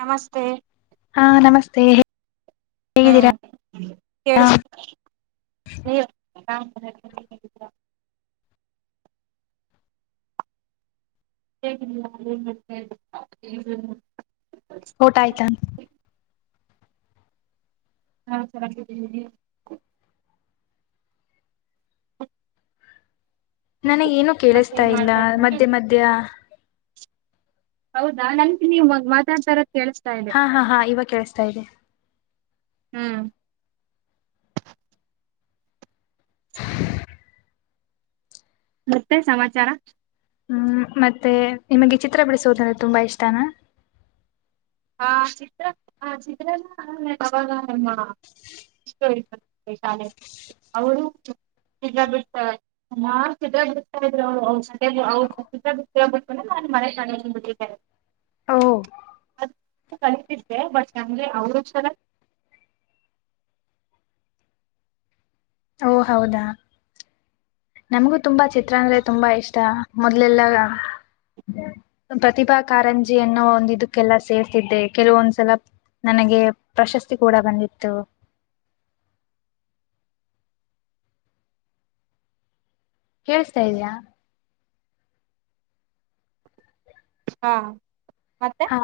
ನಮಸ್ತೆ. ಹಾ ನಮಸ್ತೆ ಹೇಗಿದ್ದೀರಾ ಹ್ಮ್ ಕೇಳುಸ್ತ್ ನೀವ್. ಕಾಣುಸ್ತಾರೆ ನೀವ್ ಹೇಗಿದಿರ. ಹೇಗಿದ್ಯಾ ಏನ್ಮಾಡತ್ತೆ. [unintelligible] ಓಟ ಆಯ್ತಾ. ನಾವ್ ಚೆನಾಗಿದೀವಿ ನೀವು. ಹ್ಮ್. ನನಗೇನು ಕೇಳುಸತಾ ಇಲ್ಲ ಮಾಡ್ತಾ ಇದ್ದೀ ಮಧ್ಯ ಮಧ್ಯ. ಹೌದಾ ನಂತ್ ನೀವ್ ಮ ಮಾತಾಡ್ತಾ ಇರೋದ್ ಹಾ ಹಾ ಹಾ ಇವಾಗ್ ಕೇಳುಸ್ತಾ ಇದೆ. ಹ್ಮ್ ಮತ್ತೆ ಸಮಾಚಾರ. ಹ್ಮ್ ಮತ್ತೆ ನಿಮಗೆ ಚಿತ್ರ ಬಿಡಿಸೋದಂದ್ರೆ ತುಂಬಾ ಇಷ್ಟನಾ. ಹ ಚಿತ್ರ ಹ ಚಿತ್ರನ ನಾವು ಅವಾಗ ನಮ್ಮ ಇಷ್ಟ ಇತ ಶಾಲೆ ಅವ್ರು. [unintelligible] ಒಹ್. ಕಲ್ತಿದ್ದೆ ಬಟ್ ನಂಗೆ ಅವ್ರು ಚಲ. ಓ ಹೌದಾ ನಮ್ಗೂ ತುಂಬಾ ಚಿತ್ರ ಅಂದ್ರೆ ತುಂಬಾ ಇಷ್ಟ ಮೊದ್ಲೆಲ್ಲ ಪ್ರತಿಭಾ ಕಾರಂಜಿ ಅನ್ನೋ ಒಂದ್ ಇದುಕ್ಕೆಲ್ಲಾ ಸೇರ್ತಿದ್ದೆ ಕೆಲವೊಂದ್ಸಲ ನನಗೆ ಪ್ರಶಸ್ತಿ ಕೂಡ ಬಂದಿತ್ತು. ಕೇಳುಸ್ತ ಇದ್ಯಾ. ಹಾ ಮತ್ತೆ ಹಾ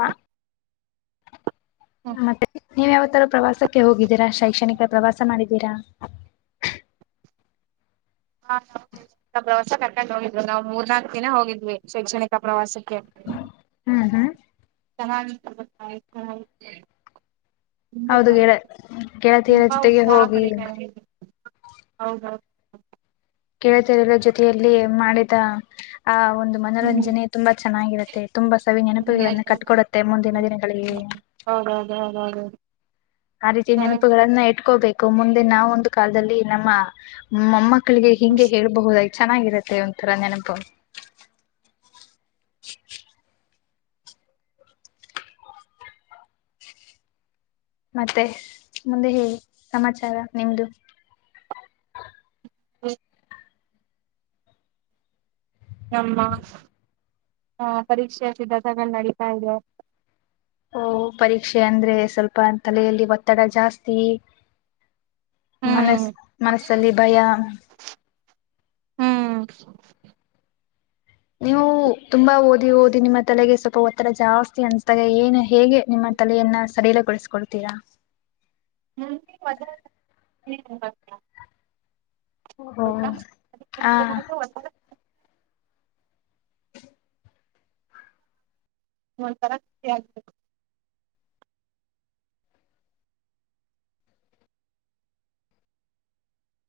ನ ಮತ್ತೆ. ನೀವ್ ಯಾವತ್ತಾರೂ ಪ್ರವಾಸಕ್ಕೆ ಹೋಗಿದ್ದೀರಾ ಶೈಕ್ಷಣಿಕ ಪ್ರವಾಸ ಮಾಡಿದ್ದೀರಾ. ಹಾ ನಾವು ಶೈಕ್ಶಣಿಕ ಪ್ರವಾಸ ಕರ್ಕೊಂಡ್ ಹೋಗಿದ್ರು ನಾವ್ ಮೂರ್ನಾಕ್ ದಿನ ಹೋಗಿದ್ವಿ ಶೈಕ್ಷಣಿಕ ಪ್ರವಾಸಕ್ಕೆ. ಹ್ಮ್ ಹ್ಮ್. ಚೆನ್ನಾಗ್. [unintelligible] ತುಂಬಾ ಹೌದು ಚ ಗೆಳ ಗೆಳತಿಯರ ತುಂಬಾ ಜೊತೆಗೆ ಉತ್ಸಾಹ ಹೋಗಿ ಪಡಿ [unintelligible] ಹೌದೌದು. ಕೆಳತಿಯರ ಜೊತೆಯಲ್ಲಿ ಮಾಡಿದ ಆ ಒಂದು ಹ್ಮ್ ಮನೊರಂಜನೆ ತುಂಬ ಚ ಚೆನ್ನಾಗಿರುತ್ತೆ. ತುಂಬಾ ಸವಿ ತುಂಬಾ ನೆನಪುಗಳನ್ನ ಚೆನ್ನಾಗಿ ಕಟ್ಕೊಡುತ್ತೆ ಮುಂದಿನ ದಿನಗಳಿಗೆ. ಹೌದೌದು ಹೌದೌದು ಆ ರೀತಿ ನೆನಪುಗಳನ್ನ ಇಟ್ಕೋಬೇಕ್ ಕು ಮುಂದೆ ನಾವ್ ಒಂದು ಕಾಲ್ದಲ್ಲಿ ನಮ್ಮ ಮೊಮ್ಮಕ್ ಮಕ್ಳಿಗೆ ಹಿಂಗೆ ಹೇಳ್ಬಹುದಾಯ್ ಚೆನ್ನಾಗಿರುತ್ತೆ ಒಂಥರ ನೆನಪು. [unintelligible] ಮತ್ತೆ ಮುಂದೆ ಹೇಳಿ ಸಮಾಚಾರ ನಿಮ್ದು. ಹುಯ್. ನಮ್ಮ ಹ ಪರೀಕ್ಷೆಯ ಸಿದ್ಧತೆಗಳ್ ನೆಡಿತ್ತ ಇದೆ. ಓ ಪರೀಕ್ಷೆ ಅಂದ್ರೆ ಸ್ವಲ್ಪ ತಲೆಯಲ್ಲಿ ಒತ್ತಡ ಜಾಸ್ತಿ. ಹ್ಮ್ ಮನಸ್ ಮನಸ್ಸಲ್ಲಿ ಭಯ. ಹ್ಮ್ ನೀವು ತುಂಬಾ ಓದಿ ಓದಿ ನಿಮ್ಮ ತಲೆಗೆ ಸ್ವಲ್ಪ ಒತ್ತಡ ಜಾಸ್ತಿ ಅನ್ಸ್ದಾಗ ಏನು ಹೇಗೆ ನಿಮ್ಮ ತಲೆಯನ್ನ ಸಡಿಲಗೊಳ್ಸ್ಕೊತಿರಾ. [unintelligible] ಓ ಹ [unintelligible] ಒಂತರ ಖುಷಿ ಆಗ್ಬೇಕು.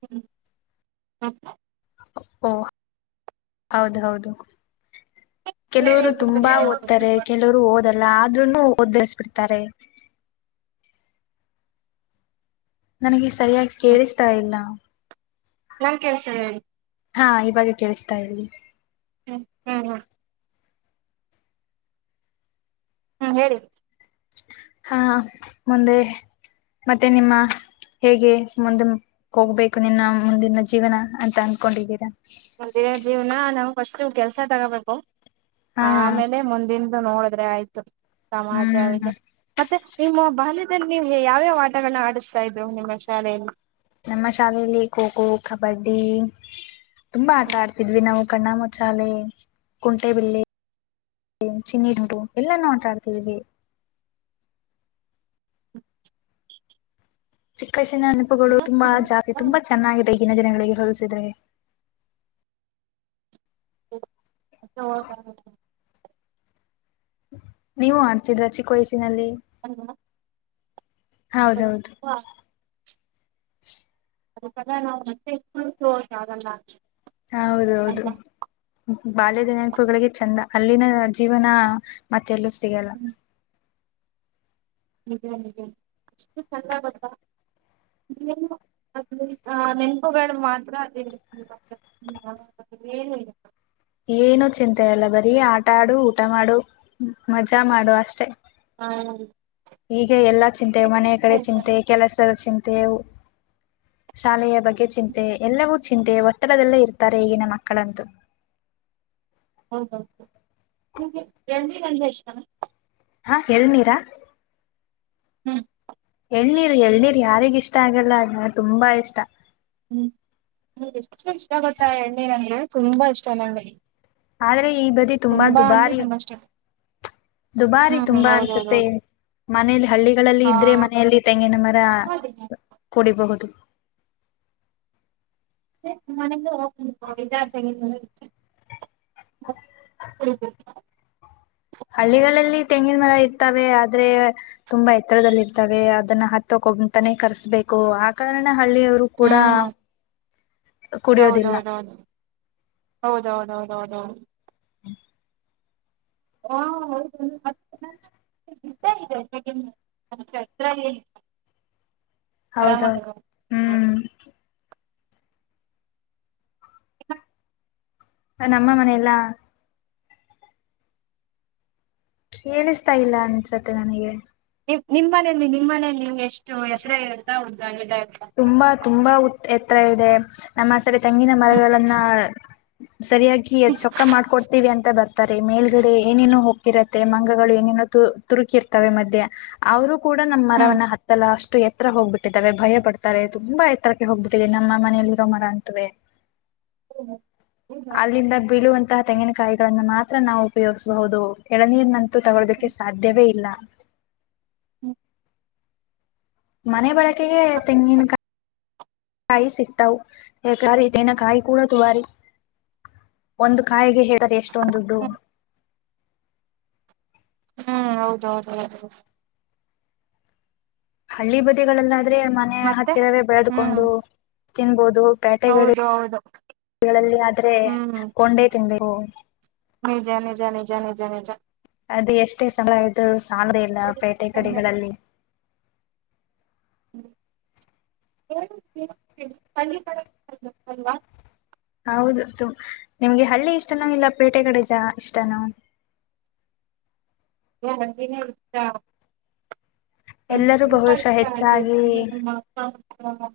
ಹ್ಮ್ ಹ. ಓ ಹೌದ್ ಹೌದು. ಕೆಲ್ವುರು ತುಂಬಾ ಓದ್ತಾರೆ ಕೆಲ್ವುರು ಓದ ಲ್ಲ ಆದ್ರೂನು ಒದ್ದರಿಸ್ಬಿಡ್ತಾರೆ. ನನಿಗೆ ಸೆ. ಸರಿಯಾಗ್ ಕೇಳಿಸ್ತಾ ಇಲ್ಲ. ನನ್ ಕಳ್ಸತೈತೆ ಹೇಳಿ. ಹಾ ಈವಾಗೆ ಕೇಳುಸ್ತ ಇದೆ ಹೇಳಿ. ಹ್ಮ್ ಹ್ಮ್ ಹ್ಮ್. ಹ್ಮ್ ಹೇಳಿ. ಹಾ ಮುಂದೆ ಮತ್ತೆ ನಿಮ್ಮ ಹೇಗೆ ಮುಂದೆ ಕೊಗ್ಬೇಕು ನಿನ್ನ ಮುಂದಿನ ಜೀವನ ಅಂತ ಅನ್ಕೊಂಡಿದ್ದೀರಾ. ಮಂದೆ ಜೀವ್ನ ನಾವು ಫಸ್ಟ್ ಕೆಲ್ಸ ತಗಬೇಕು. ಹಾ ಆಮೇಲೆ ಮುಂದಿನ್ ನೋಡಿದ್ರೆ ಆಯ್ತು. ಹ್ಮ್ ಮತ್ತೆ ನಿಮ್ಮ ಬಾಲ್ಯದಲ್ ನೀವ್ಗೆ ಯಾವ್ಯಾವ ಆಟಗಳನ್ನ ಆಡಿಸ್ತಾ ಇದ್ರು ನಿಮ್ಮ ಶಾಲೆಯಲ್ಲಿ. ಬಡ್ಡಿ. ತುಂಬಾ ಆಟ ಆಡ್ತಿದ್ವಿ ನಾವು. ಕಣ್ಣಾಮುಚಾಲೆ ಕುಂಟೆಬಿಲ್ಲೆ ಚಿನ್ನಿ ಡುಡು ಎಲ್ಲಾನು ಆಟಾಡ್ತಿದೀವಿ. ಚಿಕ್ ವಯ್ಸ್ ಈ ನನ್ಪುಗಳು ತುಂಬಾ ಜಾತಿ ತುಂಬಾ ಚೆನ್ನಾಗಿದೆ. ದಿನ ದಿನಗಳಿಗೆ ಹೊಲ್ಸಿದ್ರೆ. [unintelligible] ನೀವು ಅಂತಿದ್ರ ಚಿಕ್ ವಯ್ಸ್ಸಿನಲ್ಲಿ. ಅಲ್ವಾ. ಹೌದೌದು. [unintelligible] ಅದಕ್ಕೆಲ್ಲ ನಾವು ಮತ್ತೆ ಇದ್ ಹೋಗಕಾಗಲ್ಲ. ಹೌದೌದು ಬಾಲ್ಯ ದಿನಪುಗಳಿಗೆ ಚೆಂದ. ಅಲ್ಲಿನ ಜೀವನ ಮತ್ತೆಲ್ಲು ಸಿಗ್ ತಿಗೆಲ್ಲ. ಅಷ್ಟು ಚಂದ ಗೊತ್ತಾ ನೆನ್ಪುಗಳು ಮಾತ್ರ ಇರುತ್ತೆ. [unintelligible] ಬರಿ ಆಟ ಆಡು ಊಟ ಮಾಡು ಮಜಾ ಮಾಡು ಅಷ್ಟೇ. ಹಾ ಹೀಗೆ ಎಲ್ಲದ್ ಚಿಂತೆ ಮನೆ ಕಡೆ ಚಿಂತೆ ಕೆಲಸದ ಚಿಂ ತೆವ್ ಶಾಲೆಯ ಬಗ್ಗೆ ಚಿಂತೆ ಎಲ್ಲವೂ ಚಿಂತೆ ಒತ್ತಡದಲ್ಲೇ ಇರ್ತಾರೆ ಈಗಿನ ಮಕ್ಕಳಂತೂ. ಹೌದೌ ನಿಮ್ಗೆ ಎಳ್ನೀರು ಅಂದ್ರೆ ಇಷ್ಟಾನ. ಹಾ ಎಳ್ನೀರ. ಹ್ಮ್ ಎಳ್ನೀರು ಎಳ್ನೀರ್ ಯಾರಿಗ್ ಇಷ್ಟ ಆಗಲ್ಲ ಅದ್ ನಂಗ್ ತುಂಬಾ ಇಷ್ಟ. ಹ್ಮ್ ಎಷ್ಟ ಇಷ್ಟ ಗೊತ್ತಾ ಎಳ್ನೀರು ಅಂದ್ರೆ ನಂಗೆ ತುಂಬಾ ಇಷ್ಟ ನನ್ಗೆ. ಆದ್ರೆ ಈ ಬದಿ ತುಂಬಾ ದುಬಾರಿ ತುಂಬಾ ಇಷ್ಟ ದುಬಾರಿ ಹ್ಮ್ ತುಂಬಾ ಅನ್ಸುತ್ತೆ ಹೌದೌದೌದು ಮನೇಲಿ ಹಳ್ಳಿಗಳಲ್ಲಿ ಹಾ ಇದ್ರೆ ಮನೆಯಲ್ಲಿ ತೆಂಗಿನ ಮರ ಮನೆಗೆ ಕುಡಿಬಹುದು. ತ್ತೆ ನಿಮ್ ಮನೆಯಿಂದ [unintelligible] ತೆಂಗಿನ [unintelligible] ಕುಡಿಬೋದು. ಹಳ್ಳಿಗಳಲ್ಲಿ ತೆಂಗಿನ ಮರ ಇರ್ತವೆ ಆದ್ರೆ ತುಂಬಾ ಎತ್ತರದಲ್ಲಿ ಇರ್ತವೆ ಅದನ್ನ ಹತ್ತೊಕೊಂಗ್ತನ ಕರ್ಸ್ಬೇಕು ಆ ಕಾರಣ ಹಳ್ಳಿ ಅವ್ರು ಕೂಡ. ಹ್ಮ್ ಕುಡಿಯೋದಿಲ್ಲ ಹೌದೌದೌದು ಹೌದೌದೌದೌದೌದು. [unintelligible] ಹೌದು ಆರಾಮಾಗ ಹ್ಮ್. ಅ ನಮ್ಮ ಮನೆಯಲ್ಲ. ಕೇಳಿಸ್ತಾ ಇಲ್ಲ ಅನ್ಸತ್ತೆ ನನ್ಗೆ. ನಿಮ್ ನಿಮ್ಮನೇಲಿ ನಿಮ್ಮ ಮನೇಲಿ ನಿಮ್ ಎಷ್ಟು ಎಕ್ರೆ ಇರುತ್ತಾ ಉದಾ ಇದೆ. ತುಂಬಾ ತುಂಬಾ ಉತ್ ಎತ್ರ ಇದೆ ನಮ್ಮ ಸರಿ ತೆಂಗಿನ ಮರಗಳನ್ನ. ಸರಿಯಾಗಿ ಎ ಚೊಕ್ಕ ಮಾಡ್ಕೊಡ್ತೀವಿ ಅಂತ ಬರ್ತಾರೆ ಮೇಲ್ಗಡೆ ಏನೇನು ಹೋಗ್ತಿರತ್ ತ್ತೆ ಮಂಗಗಳು ಏನೇನೋ ತುರುಕಿರ್ತವೆ ಮಧ್ಯೆ ಅವ್ರು ಕೂಡ ನಮ್ಮ್ ಮರವನ್ನ ಹತ್ತಲ್ಲ ಅಷ್ಟು ಎತ್ತತ್ರ ಹೋಗ್ಬಿಟ್ಟಿದಾವೆ ಭಯ ಪಡುತ್ ರೆ ತುಂಬಾ ಎತ್ತರಕ್ಕೆ ಹೋಗ್ಬಿಟ್ಟಿದೆ ನಮ್ಮ ಮನೆಯಲ್ಲಿ ಇರೋ ಮರ ಅಂತುವೆ. ಅಲ್ಲಿಂದ ಬಿಳುವಂ ಇಂತಹ ತೆಂಗಿನಕಾಯಿಗಳನ್ನು ಮಾತ್ರ ನಾವು ಉಪಯೋಗಿಸಬೊದು ಎಳನೀರ್ ನಂತ್. ತು ತಗೊಳ್ಳದಕ್ಕೆ ಸಾಧ್ಯವೇ ಇಲ್ಲ. [unintelligible] ಹ್ಮ ಮನೆ ಬಳಕೆಗೆ ತೆಂಗಿನಕಾಯಿ ಸಿಕ್ತವ್ ತರ್ಕಾರಿ ತೆಂಗಿನ ಕಾಯಿ ಕೂಡ ದುಬಾರಿ ಒಂದು ಕಾಯ್ಗೆ. ಹೇಳ್ತರೆ ಎಷ್ಟೊಂದ್ ದುಡ್ಡು. ಹ್ಮ್ ಹ್ಮ್ ಹೌದೌದು ಹೌದು. ಹಳ್ಳಿ ಬದಿಗಳೆಲ್ಲ. ಅಂದ್ರೆ ಮನೆ ಮತ್ತೆ ಹತ್ತಿರವೇ ಹ್ಮ್ ಬೆಳೆದ್ಕೊಂಡು. ತಿನ್ಬೋದು. ಪ್ಯಾಟೆಗಡೆ ಹೌದು ಹೌದು ಗಳಲ್ಲಿ ಆದ್ರೆ ಕೊಂಡೆ ತಿನ್ನಬೇಕು. ನಿಜಾ ನಿಜಾ ನಿಜಾ ನಿಜಾ ನಿಜಾ. ಅದು ಎಷ್ಟೇ ಸಮಳ ಇದು ಸಲ್ರಿ ಇಲ್ಲ ಪೇಟೆ ಕಡೆಗಳಲ್ಲಿ [unintelligible] ಹೌದುು ನಿಮ್ಗೆ ಹಳ್ಳಿ ಇಷ್ಟನೋ ಇಲ್ಲ ಪೇಟೆ ಕಡೆ ಇಷ್ಟನೋ [unintelligible] ನನಗೆ ಎಲ್ಲರೂ ತುಂಬ ಬಹುಶಃ ಇಷ್ಟ ಹೆಚ್ಚಾಗಿ ನಿಮ್ಮ ಅಪ್ಪ ಹ್ಮ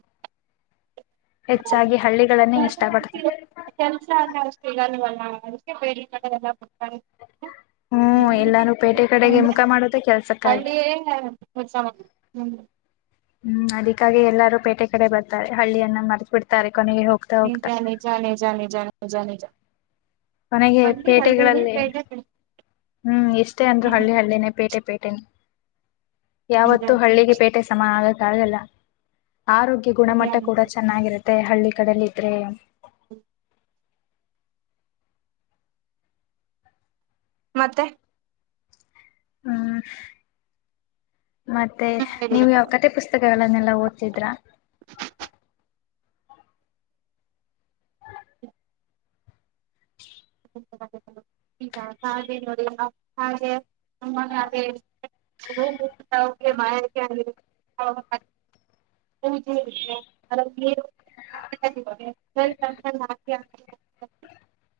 ಹೆಚ್ಚಾಗಿ ಹಳ್ಳಿಗಳನ್ನೇ ಇಷ್ಟಪಡ್ತದೆ ಹಾ ಅದಕ್ಕೆ ಬಲ್ಲತಾರೆ ಹ್ಮ್ ಎಲ್ಲಾನು ಪೇಟೆ ಕಡೆಗೆ ಮುಖ ಮಾಡದ ಕೆಲ್ಸಕ್ಕಾಗಿ ಹಳ್ಳಿಯೇ ಉತ್ತಮ ಹ್ಮ್ ಹ್ಮ್ ಅದಕ್ಕಾಗಿ ಎಲ್ಲರೂ ಪೇಟೆ ಕಡೆ ಬರ್ತಾರೆ ಹಳ್ಳಿಯನ್ನ ಮರ್ತ್ ಬಿಿಡ್ತಾರೆ ನಿ ಜಿ ಜಾನೆ ಜಿ ಜೆ ಜಾ ನಿಜಾ ಕೊನೆಗೆ ಪೇಟೆಗಳಲ್ಲಿ ಪೇಟೆ ಹ್ಮ್ ಎಷ್ಟೇ ಅಂದ್ರು ಹಳ್ಳಿ ಹಳ್ಳಿನೇ ಪೇಟೆ ಪೇಟೆನೆ ಯಾವತ್ತೂ ಹಳ್ಳಿಗೆ ಪೇಟೆ ಸಮಾನ ಆಗಕ್ಕಾಗಲ್ಲ ಆರೋಗ್ಯ ಗುಣಮಟ್ಟ ಕೂಡ ಚೆನ್ನಾಗಿರುತ್ತೆ ಮತ್ತೆ ಹಳ್ಳಿ ಕಡಲ್ಲ ಇದ್ರೆ ಹ ಮತ್ತೆ ಹ್ಮ ಮತ್ತೆ ನೀವು ಯಾವ ಕತೆ ಪುಸ್ತಕಗಳನ್ನೆಲ್ಲ ನಾವು ಓದ್ತಿದ್ರಾ [inaudible] ಹ [inaudible] ಹಾಗ ನೋಡಿ ಹಾಗಮ್ಮ ಹಾಗ ವಲ್ಾ [inaudible]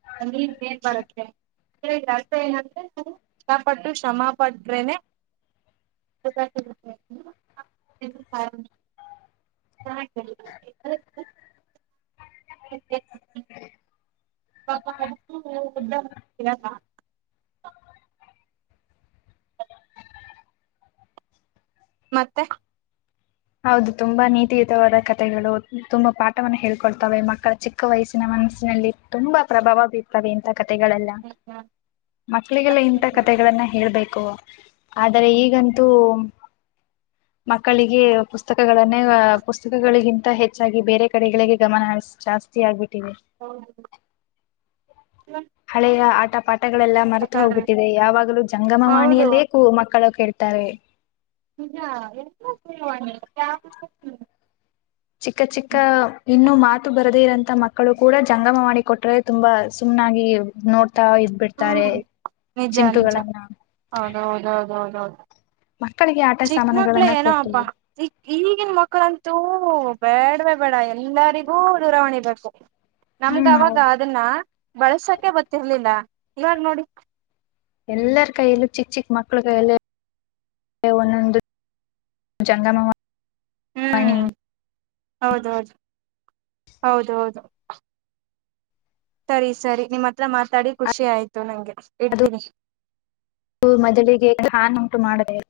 [inaudible] [unintelligible] ಮತ್ತೆ ಹೌದು ತುಂಬಾ ನೀತಿಯುತವಾದ ಕಥೆಗಳು ತುಂಬಾ ಪಾಠವನ್ನ ಹೇಳ್ಕೊಳ್ತವೆ ಮಕ್ಕಳ ಚಿಕ್ಕ ವಯಸ್ಸಿನ ಮನಸ್ಸಿನಲ್ಲಿ ತುಂಬಾ ಪ್ರಭಾವ ಬೀರ್ತವೆ ಅಂತ ಕತೆಗಳೆಲ್ಲ ಮಕ್ಳಿಗೆಲ್ಲ ಇಂತ ಕತೆಗಳನ್ನ ಹೇಳ್ಬೇಕು ಆದರೆ ಈಗಂತೂ ಮಕ್ಕಳಿಗೆ ಪುಸ್ತಕಗಳನ್ನೇ ಪುಸ್ತಕಗಳಿಗಿಂತ ಹೆಚ್ಚಾಗಿ ಬೇರೆ ಕಡೆಗಳಿಗೆ ಗಮನ ಹ ಜಾಸ್ತಿ ಆಗ್ಬಿಟ್ಟಿವಿದೆ ಹೌ ಹ ಹಳೆಯ ಆಟ ಪಾಠ ಮಟಗಳೆಲ್ಲಾ ಮರೆತು ಹೋಗುತ್ತಿದೆ ಯಾವಾಗಲೂ ಹೌದು ಜಂಗಮವಾಣಿಯಲ್ಲೇ ಕೂ ಮಕ್ಕಳ ಕ ತ್ತಾರೆ ಹಾ ಎ ಚಿಕ್ಕ ಚಿಕ್ಕ ಇನ್ನುೂ ಮಾತ್ರ ಬರದೇ ಇರಂತ ಮಕ್ಕಳು ಕೂಡ ಜಂಗಮ ಮಾಡಿ ಕೊಟ್ರೆ ತುಂಬಾ ಸುಮ್ನಾಗಿ ನೋಡ್ ಹ್ಮ್ ನಿಜ ನಿಜ ಚಿಂಟುಗಳನ್ನ ಹೌದೌದೌದೌದು ಹೌ ಮಕ್ಕಳಿಗೆ ಆಟ ಚಿಕ್ಕ ಮಕ್ಳ ಸಾಮಾನುಗಳನ್ನ ಏನ ಹಬ್ಬಾ ಕೊಡ್ತೀವಿ ಈಗಿನ ಮಕ್ಳಂತೂ ಹ ಬೇಡ ಬೇಡ್ವೆ ಬೇಡ ಎಲ್ಲರಿಗೂ ದೂರವಾಣಿ ಬೇಕು ನಮ್ಗ ಹ್ಮ್ ಅವಾಗ ಅದನ್ನ ಬಳಸಕ ಗೊತ್ತಿರ್ಲಿಲ್ಲ ಇವಾಗ ನೋಡಿ ಎಲ್ಲರ ಕೈಯಲ್ಲೂ ಚಿಕ್ಕ ಚಿಕ್ಕ ಮಕ್ಕಳ ಕೈಯಲ್ಲ ಒಂದೊಂದು ಜಂಗಮ ಹ್ಮ್ ಹೌದ ಹೌದು ಹೌದ ಹೌದು ಸರಿ ಸರಿ ನಿಮ್ಮ್ ಹತ್ರ ಮಾತಾಡಿ ಖುಷಿ ಆಯ್ತು ನಂಗೆ ಅದು ಇಡ್ತೀನಿ. ಮೊದಲಿಗೆ ಉಂಟು ಮಾಡ ಹ